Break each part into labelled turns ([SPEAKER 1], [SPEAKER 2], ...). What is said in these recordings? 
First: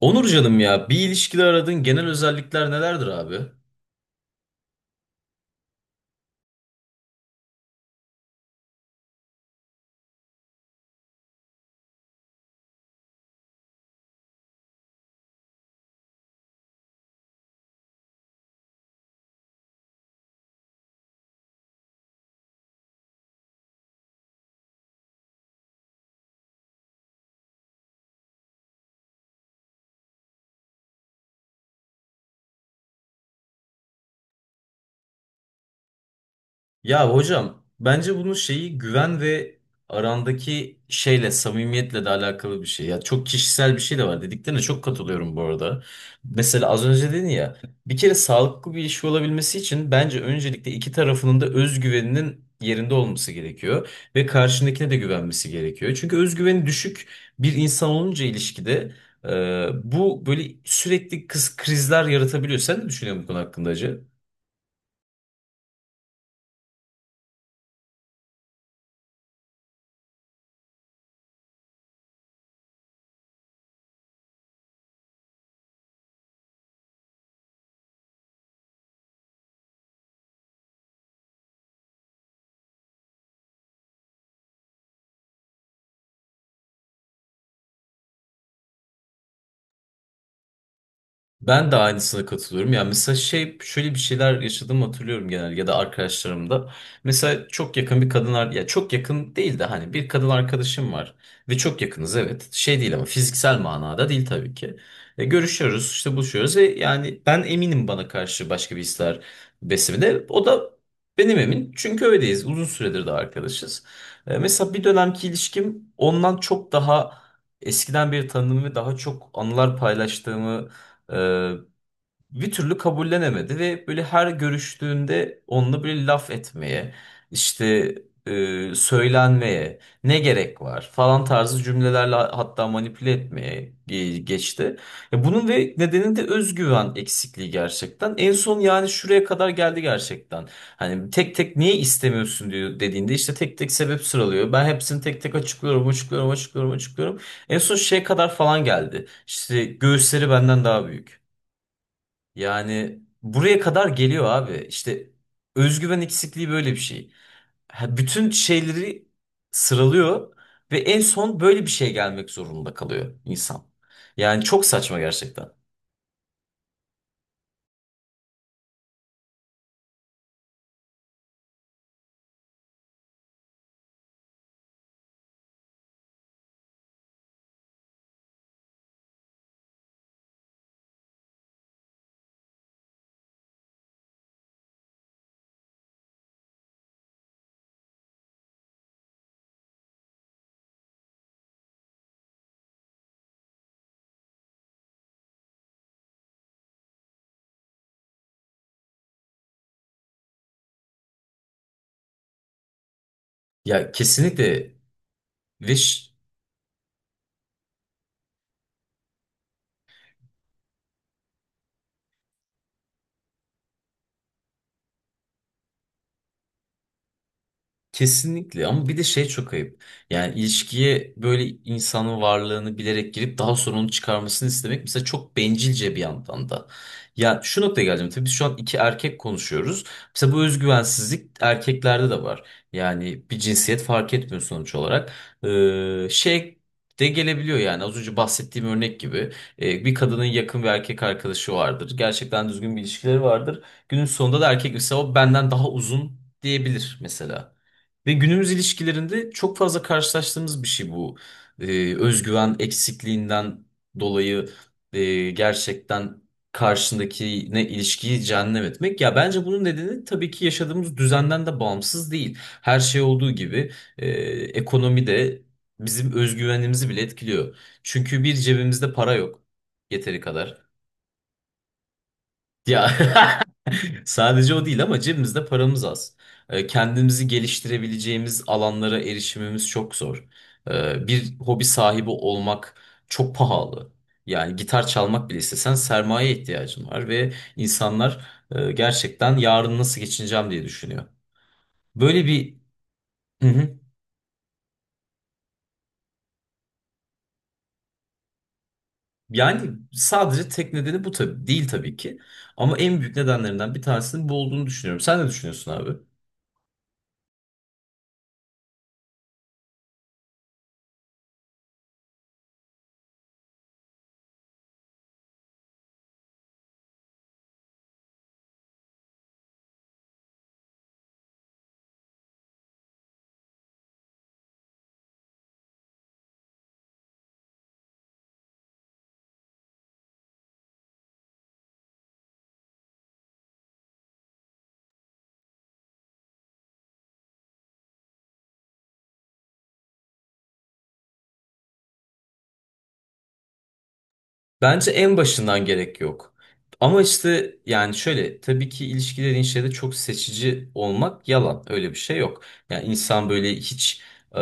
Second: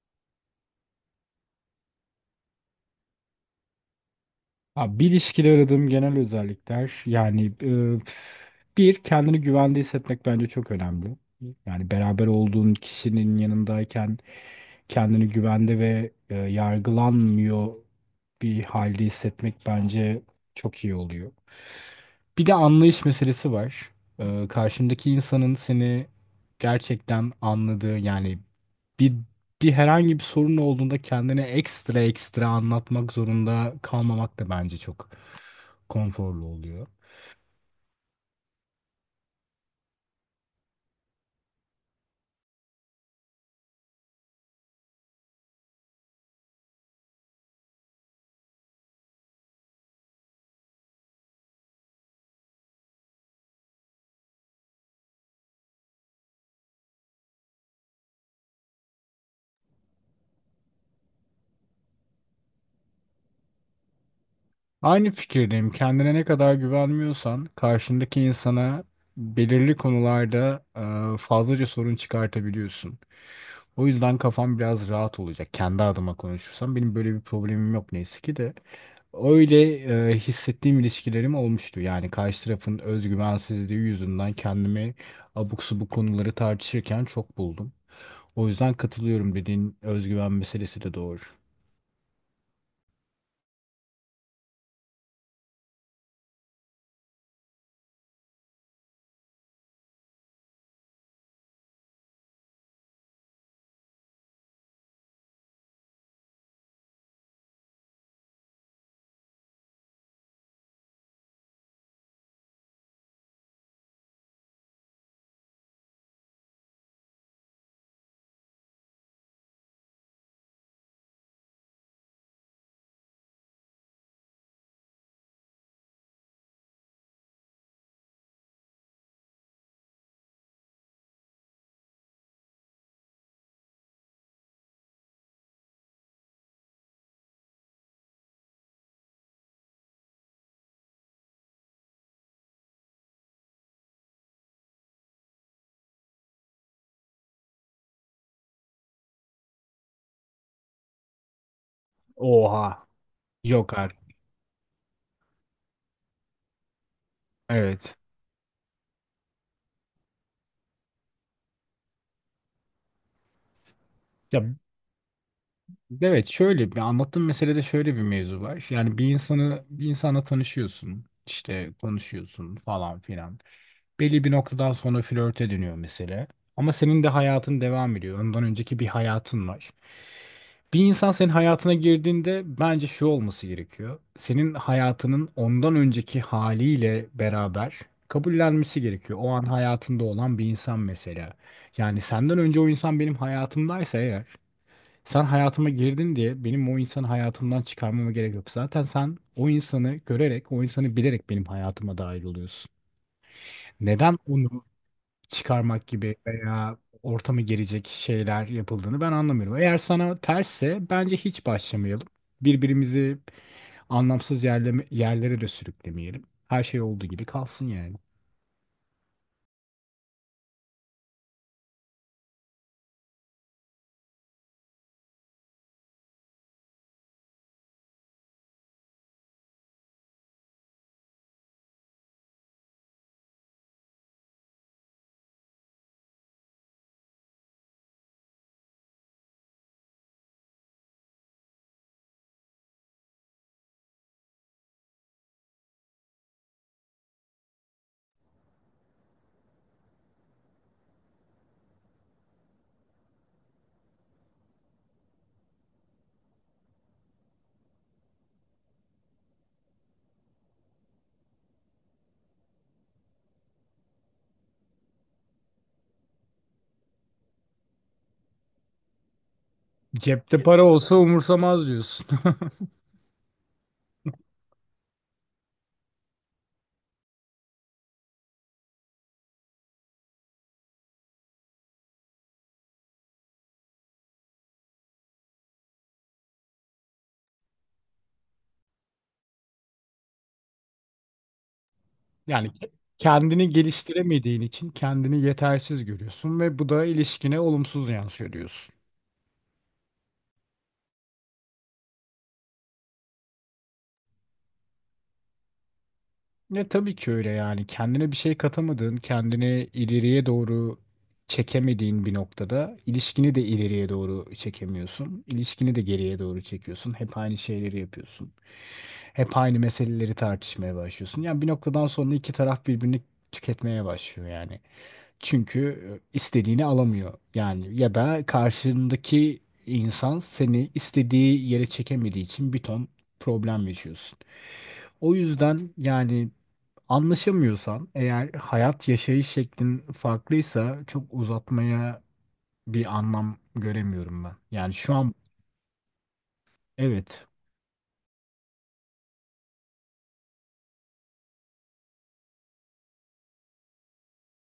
[SPEAKER 1] Onur canım ya bir ilişkide aradığın genel özellikler nelerdir abi?
[SPEAKER 2] Abi bir ilişkide aradığım genel özellikler bir kendini güvende hissetmek bence çok önemli. Yani beraber olduğun kişinin yanındayken kendini güvende ve yargılanmıyor bir halde hissetmek bence çok iyi oluyor. Bir de anlayış meselesi var. Karşındaki insanın seni gerçekten anladığı yani bir bir herhangi bir sorun olduğunda kendine ekstra anlatmak zorunda kalmamak da bence çok konforlu oluyor.
[SPEAKER 1] Ya hocam bence bunun şeyi güven ve arandaki şeyle samimiyetle de alakalı bir şey. Ya çok kişisel bir şey de var. Dediklerine çok katılıyorum bu arada. Mesela az önce dedin ya, bir kere sağlıklı bir ilişki olabilmesi için bence öncelikle iki tarafının da özgüveninin yerinde olması gerekiyor ve karşındakine de güvenmesi gerekiyor. Çünkü özgüveni düşük bir insan olunca ilişkide e, bu böyle sürekli kız krizler yaratabiliyor. Sen ne düşünüyorsun bu konu hakkında Hacı?
[SPEAKER 2] Aynı fikirdeyim. Kendine ne kadar güvenmiyorsan karşındaki insana belirli konularda fazlaca sorun çıkartabiliyorsun. O yüzden kafam biraz rahat olacak. Kendi adıma konuşursam benim böyle bir problemim yok neyse ki de. Öyle hissettiğim ilişkilerim olmuştu. Yani karşı tarafın özgüvensizliği yüzünden kendimi abuk subuk konuları tartışırken çok buldum. O yüzden katılıyorum, dediğin özgüven meselesi de doğru.
[SPEAKER 1] Ben de aynısına katılıyorum. Yani mesela şey, şöyle bir şeyler yaşadığımı hatırlıyorum genel ya da arkadaşlarımda. Mesela çok yakın bir kadın ya çok yakın değil de hani bir kadın arkadaşım var ve çok yakınız, evet. Şey değil, ama fiziksel manada değil tabii ki. Görüşüyoruz, işte buluşuyoruz ve yani ben eminim bana karşı başka bir hisler beslemede. O da benim emin. Çünkü öyleyiz. Uzun süredir de arkadaşız. Mesela bir dönemki ilişkim ondan çok daha eskiden beri tanıdığım ve daha çok anılar paylaştığımı ee, bir türlü kabullenemedi ve böyle her görüştüğünde onunla böyle laf etmeye, işte söylenmeye, ne gerek var falan tarzı cümlelerle hatta manipüle etmeye geçti. Bunun ve nedeni de özgüven eksikliği gerçekten. En son yani şuraya kadar geldi gerçekten. Hani tek tek niye istemiyorsun diyor, dediğinde işte tek tek sebep sıralıyor. Ben hepsini tek tek açıklıyorum, açıklıyorum, açıklıyorum, açıklıyorum. En son şeye kadar falan geldi. İşte göğüsleri benden daha büyük.
[SPEAKER 2] Oha.
[SPEAKER 1] Yani buraya
[SPEAKER 2] Yok
[SPEAKER 1] kadar
[SPEAKER 2] artık.
[SPEAKER 1] geliyor abi. İşte özgüven eksikliği böyle bir şey.
[SPEAKER 2] Evet.
[SPEAKER 1] Ha, bütün şeyleri sıralıyor ve en son böyle bir şeye gelmek zorunda kalıyor insan.
[SPEAKER 2] Ya
[SPEAKER 1] Yani çok saçma gerçekten.
[SPEAKER 2] Evet, şöyle bir anlattığım meselede şöyle bir mevzu var. Yani bir insanı bir insanla tanışıyorsun, işte konuşuyorsun falan filan. Belli bir noktadan sonra flörte dönüyor mesele. Ama senin de hayatın devam ediyor. Ondan önceki bir hayatın var. Bir insan senin hayatına girdiğinde bence şu olması gerekiyor. Senin hayatının ondan önceki haliyle beraber kabullenmesi gerekiyor. O an hayatında olan bir insan mesela. Yani senden önce o insan benim hayatımdaysa eğer sen hayatıma girdin diye benim o insanı hayatımdan çıkarmama gerek yok. Zaten sen o insanı görerek, o insanı bilerek benim hayatıma dahil oluyorsun.
[SPEAKER 1] Ya
[SPEAKER 2] Neden onu
[SPEAKER 1] kesinlikle ve
[SPEAKER 2] çıkarmak gibi veya ortamı gelecek şeyler yapıldığını ben anlamıyorum. Eğer sana tersse bence hiç başlamayalım. Birbirimizi anlamsız yerleme, yerlere de sürüklemeyelim. Her şey olduğu gibi kalsın yani.
[SPEAKER 1] kesinlikle, ama bir de şey, çok ayıp. Yani ilişkiye böyle insanın varlığını bilerek girip daha sonra onu çıkarmasını istemek mesela çok bencilce bir yandan da. Ya şu noktaya geleceğim. Tabii biz şu an iki erkek konuşuyoruz. Mesela bu özgüvensizlik erkeklerde de var. Yani bir cinsiyet fark etmiyor sonuç olarak. Şey de gelebiliyor yani, az önce bahsettiğim örnek gibi. Bir kadının yakın bir erkek arkadaşı vardır. Gerçekten düzgün bir ilişkileri vardır. Günün sonunda da erkek mesela o benden daha uzun diyebilir mesela. Ve günümüz ilişkilerinde çok fazla karşılaştığımız bir şey bu. Özgüven eksikliğinden dolayı gerçekten karşındakine ilişkiyi cehennem etmek. Ya bence bunun nedeni tabii ki yaşadığımız düzenden de bağımsız değil. Her şey olduğu gibi, e, ekonomi de bizim özgüvenimizi bile etkiliyor. Çünkü bir cebimizde para yok yeteri
[SPEAKER 2] Cepte
[SPEAKER 1] kadar.
[SPEAKER 2] para olsa umursamaz diyorsun.
[SPEAKER 1] Ya sadece o değil ama cebimizde paramız az. Kendimizi geliştirebileceğimiz alanlara erişimimiz çok zor. Bir hobi sahibi olmak çok pahalı. Yani gitar çalmak bile istesen sermaye ihtiyacın var ve insanlar gerçekten yarın nasıl geçineceğim diye düşünüyor. Böyle
[SPEAKER 2] Yani
[SPEAKER 1] bir hı
[SPEAKER 2] kendini
[SPEAKER 1] hı.
[SPEAKER 2] geliştiremediğin için kendini yetersiz görüyorsun ve bu da ilişkine olumsuz yansıyor diyorsun.
[SPEAKER 1] Yani sadece tek nedeni bu tabii değil, tabii ki. Ama en büyük nedenlerinden bir tanesinin bu olduğunu düşünüyorum. Sen ne düşünüyorsun abi?
[SPEAKER 2] Ne tabii ki öyle yani kendine bir şey katamadığın, kendini ileriye doğru çekemediğin bir noktada ilişkini de ileriye doğru çekemiyorsun. İlişkini de geriye doğru çekiyorsun. Hep aynı şeyleri yapıyorsun. Hep aynı meseleleri tartışmaya başlıyorsun. Yani bir noktadan sonra iki taraf birbirini tüketmeye başlıyor yani. Çünkü istediğini alamıyor. Yani ya da karşındaki insan seni istediği yere çekemediği için bir ton problem yaşıyorsun. O yüzden yani anlaşamıyorsan eğer hayat yaşayış şeklin farklıysa çok uzatmaya bir anlam göremiyorum ben. Yani
[SPEAKER 1] Bence
[SPEAKER 2] şu an
[SPEAKER 1] en başından gerek yok. Ama
[SPEAKER 2] evet.
[SPEAKER 1] işte yani şöyle, tabii ki ilişkilerin şeyde çok seçici olmak yalan. Öyle bir şey yok. Yani insan böyle hiç e,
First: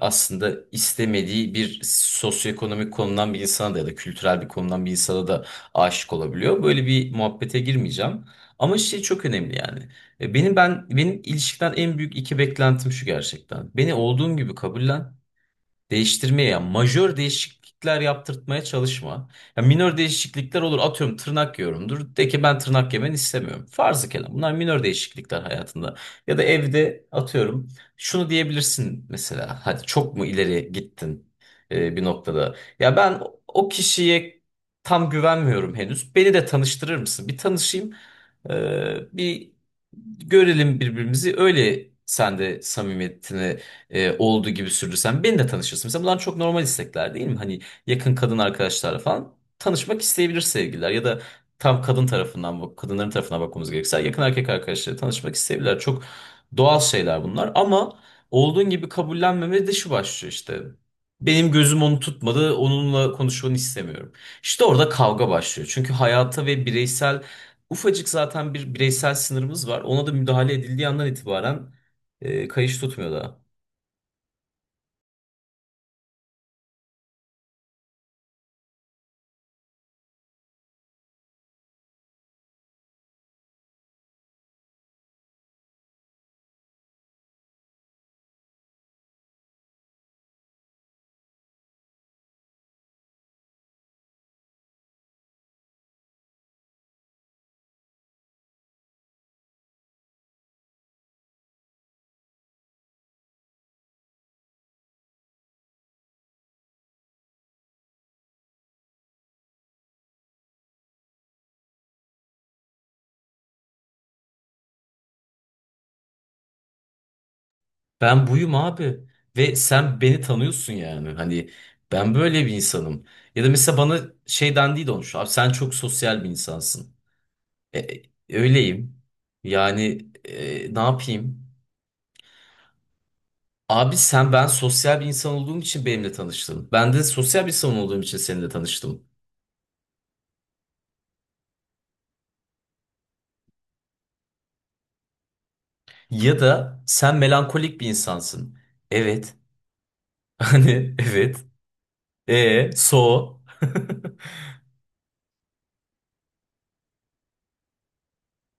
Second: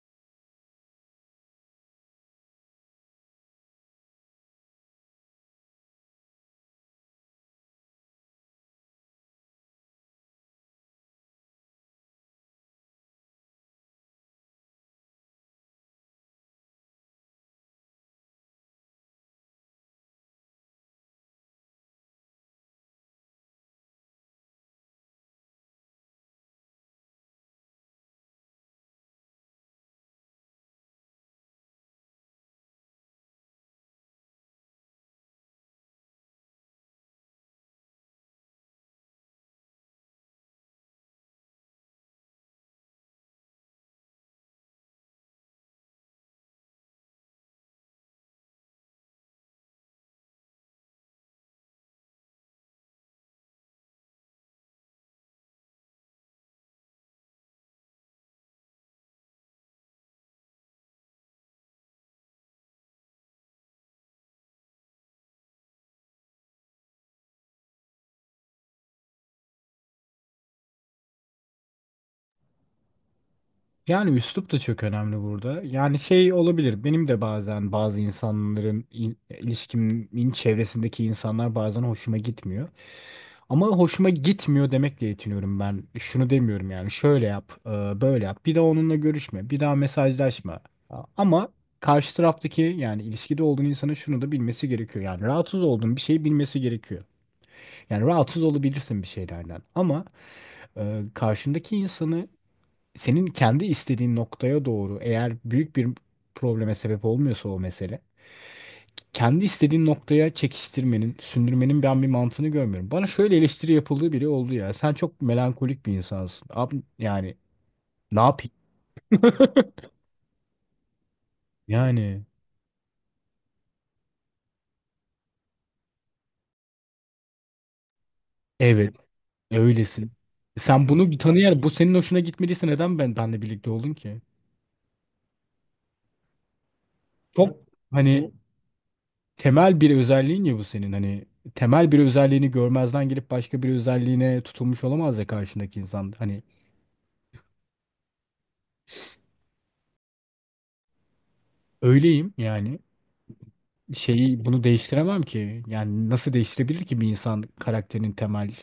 [SPEAKER 1] aslında istemediği bir sosyoekonomik konudan bir insana da ya da kültürel bir konudan bir insana da aşık olabiliyor. Böyle bir muhabbete girmeyeceğim. Ama şey çok önemli yani. Benim ilişkiden en büyük iki beklentim şu gerçekten. Beni olduğum gibi kabullen. Değiştirmeye ya majör değişiklikler yaptırtmaya çalışma. Ya minör değişiklikler olur, atıyorum tırnak yiyorumdur. De ki ben tırnak yemeni istemiyorum. Farzı kelam bunlar minör değişiklikler hayatında. Ya da evde atıyorum şunu diyebilirsin mesela, hadi çok mu ileri gittin bir noktada. Ya ben o kişiye tam güvenmiyorum henüz. Beni de tanıştırır mısın? Bir tanışayım, e, bir görelim birbirimizi, öyle sen de samimiyetini olduğu gibi sürdürsen beni de tanışırsın. Mesela bunlar çok normal istekler değil mi? Hani yakın kadın arkadaşlarla falan tanışmak isteyebilir sevgililer ya da, tam kadın tarafından bak, kadınların tarafına bakmamız gerekirse yakın erkek arkadaşları tanışmak isteyebilirler. Çok doğal şeyler bunlar, ama olduğun gibi kabullenmeme de şu başlıyor işte. Benim gözüm onu tutmadı, onunla konuşmanı istemiyorum. İşte orada kavga başlıyor. Çünkü hayata ve bireysel, ufacık zaten bir bireysel sınırımız var. Ona da müdahale edildiği andan itibaren kayış tutmuyor daha.
[SPEAKER 2] Yani üslup da çok önemli burada. Yani şey olabilir. Benim de bazen bazı insanların ilişkimin çevresindeki insanlar bazen hoşuma gitmiyor. Ama hoşuma gitmiyor demekle yetiniyorum ben. Şunu demiyorum yani şöyle yap, böyle yap. Bir daha onunla görüşme, bir daha mesajlaşma. Ama karşı taraftaki yani ilişkide olduğun insanın şunu da bilmesi gerekiyor. Yani rahatsız olduğun bir şeyi bilmesi gerekiyor. Yani rahatsız olabilirsin bir şeylerden. Ama karşındaki insanı senin kendi istediğin noktaya doğru eğer büyük bir probleme sebep olmuyorsa o mesele kendi istediğin noktaya çekiştirmenin, sündürmenin ben bir mantığını görmüyorum. Bana şöyle eleştiri yapıldığı bile oldu ya. Sen çok melankolik bir insansın. Abi yani ne
[SPEAKER 1] Ben
[SPEAKER 2] yapayım?
[SPEAKER 1] buyum abi ve sen beni tanıyorsun, yani hani ben
[SPEAKER 2] Yani
[SPEAKER 1] böyle bir insanım. Ya da mesela bana şey dendiği de olmuş, abi sen çok sosyal bir insansın. E, e,
[SPEAKER 2] evet,
[SPEAKER 1] Öyleyim yani,
[SPEAKER 2] öylesin.
[SPEAKER 1] ne
[SPEAKER 2] Sen bunu
[SPEAKER 1] yapayım?
[SPEAKER 2] tanıyarak bu senin hoşuna gitmediyse neden ben benle birlikte oldun
[SPEAKER 1] Abi
[SPEAKER 2] ki?
[SPEAKER 1] sen, ben sosyal bir insan olduğum için benimle tanıştın. Ben de sosyal bir
[SPEAKER 2] Çok
[SPEAKER 1] insan olduğum için
[SPEAKER 2] hani
[SPEAKER 1] seninle tanıştım.
[SPEAKER 2] temel bir özelliğin ya bu senin. Hani temel bir özelliğini görmezden gelip başka bir özelliğine tutulmuş olamaz ya karşındaki insan. Hani
[SPEAKER 1] Ya da sen melankolik bir insansın. Evet. Hani evet,
[SPEAKER 2] öyleyim
[SPEAKER 1] e
[SPEAKER 2] yani.
[SPEAKER 1] so.
[SPEAKER 2] Şeyi bunu değiştiremem ki. Yani nasıl değiştirebilir ki bir insan karakterin temel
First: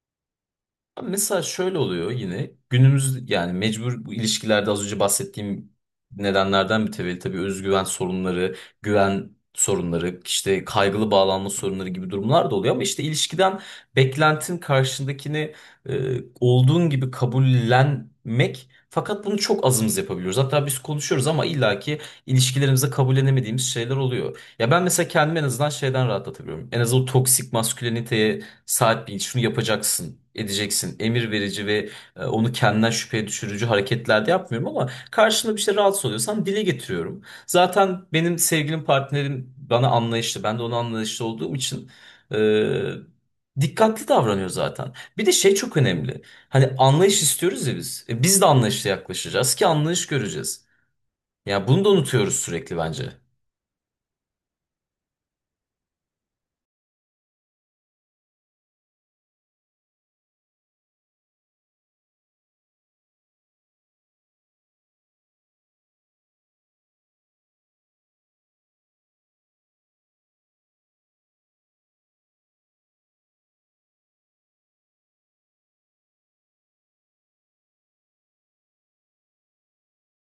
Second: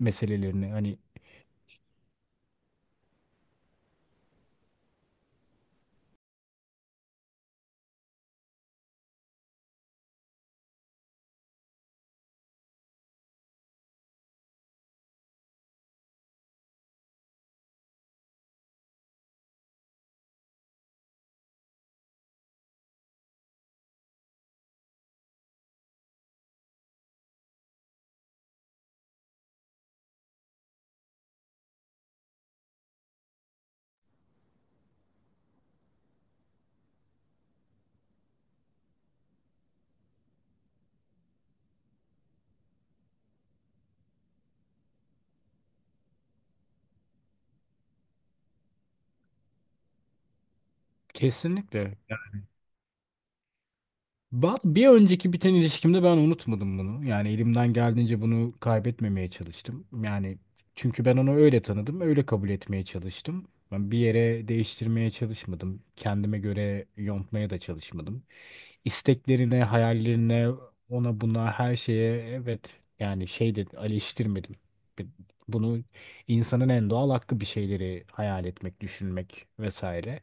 [SPEAKER 2] meselelerini? Hani
[SPEAKER 1] Abi, mesela şöyle oluyor yine günümüz, yani mecbur bu ilişkilerde az önce bahsettiğim nedenlerden mütevellit tabii özgüven sorunları, güven sorunları, işte kaygılı bağlanma sorunları gibi durumlar da oluyor, ama işte ilişkiden beklentin karşındakini olduğun gibi kabullenmek, fakat bunu çok azımız yapabiliyoruz. Hatta biz konuşuyoruz ama illaki ilişkilerimize kabullenemediğimiz şeyler oluyor. Ya ben mesela kendimi en azından şeyden rahatlatabiliyorum. En azından o toksik masküleniteye, saat bil, şunu yapacaksın, edeceksin. Emir verici ve onu kendinden şüpheye düşürücü hareketlerde yapmıyorum, ama karşında bir şey rahatsız oluyorsan dile getiriyorum. Zaten benim sevgilim, partnerim bana anlayışlı, ben de ona anlayışlı olduğum için e, dikkatli davranıyor zaten. Bir de şey çok önemli. Hani anlayış istiyoruz ya biz. Biz de anlayışla yaklaşacağız ki anlayış göreceğiz. Ya bunu da
[SPEAKER 2] kesinlikle.
[SPEAKER 1] unutuyoruz sürekli bence.
[SPEAKER 2] Bir önceki biten ilişkimde ben unutmadım bunu. Yani elimden geldiğince bunu kaybetmemeye çalıştım. Yani çünkü ben onu öyle tanıdım, öyle kabul etmeye çalıştım. Ben bir yere değiştirmeye çalışmadım. Kendime göre yontmaya da çalışmadım. İsteklerine, hayallerine, ona buna her şeye evet, yani şey de eleştirmedim. Bunu İnsanın en doğal hakkı bir şeyleri hayal etmek, düşünmek vesaire.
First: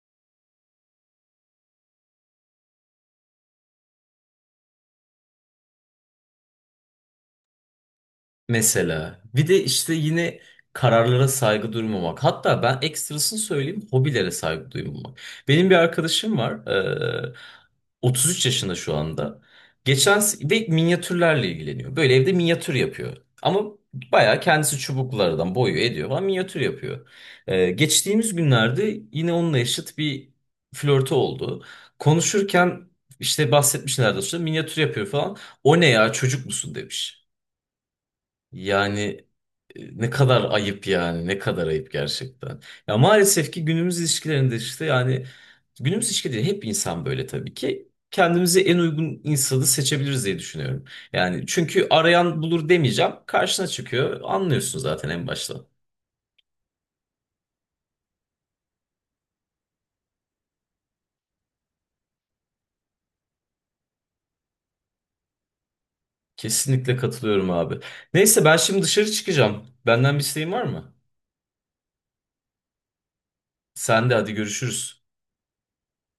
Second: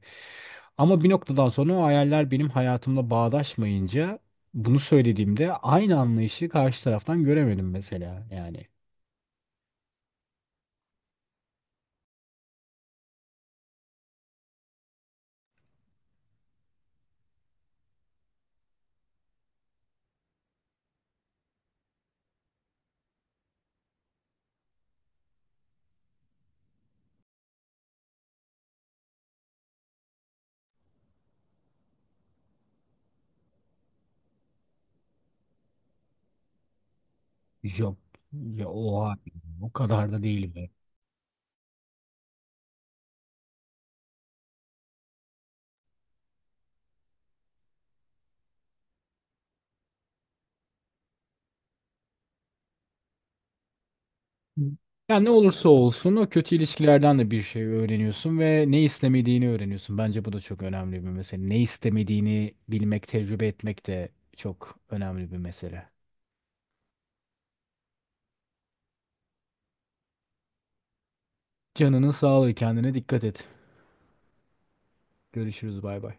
[SPEAKER 2] Ama bir noktadan sonra o hayaller benim hayatımla bağdaşmayınca bunu söylediğimde aynı anlayışı karşı taraftan göremedim mesela. Yani
[SPEAKER 1] Mesela bir de işte yine kararlara saygı duymamak. Hatta ben ekstrasını söyleyeyim, hobilere saygı duymamak. Benim bir arkadaşım var. eee, 33 yaşında şu anda. Ve minyatürlerle ilgileniyor. Böyle evde minyatür yapıyor. Ama bayağı kendisi çubuklardan boyuyor, ediyor falan, minyatür yapıyor. Geçtiğimiz günlerde yine onunla eşit bir flörtü oldu. Konuşurken işte bahsetmiş nerede, sonra minyatür yapıyor falan. O ne ya, çocuk musun demiş.
[SPEAKER 2] yok, ya oha,
[SPEAKER 1] Yani
[SPEAKER 2] o
[SPEAKER 1] ne
[SPEAKER 2] kadar da
[SPEAKER 1] kadar
[SPEAKER 2] değil be.
[SPEAKER 1] ayıp, yani ne kadar ayıp gerçekten. Ya maalesef ki günümüz ilişkilerinde işte, yani günümüz ilişkileri hep insan böyle tabii ki. Kendimize en uygun insanı seçebiliriz diye düşünüyorum. Yani çünkü arayan bulur demeyeceğim. Karşına çıkıyor. Anlıyorsun zaten
[SPEAKER 2] Yani
[SPEAKER 1] en
[SPEAKER 2] ne
[SPEAKER 1] başta.
[SPEAKER 2] olursa olsun o kötü ilişkilerden de bir şey öğreniyorsun ve ne istemediğini öğreniyorsun. Bence bu da çok önemli bir mesele. Ne istemediğini bilmek, tecrübe etmek de çok önemli bir mesele.
[SPEAKER 1] Kesinlikle katılıyorum abi. Neyse ben şimdi dışarı çıkacağım. Benden bir isteğin var mı?
[SPEAKER 2] Canının sağlığı, kendine dikkat et.
[SPEAKER 1] Sen de hadi görüşürüz.
[SPEAKER 2] Görüşürüz, bay bay.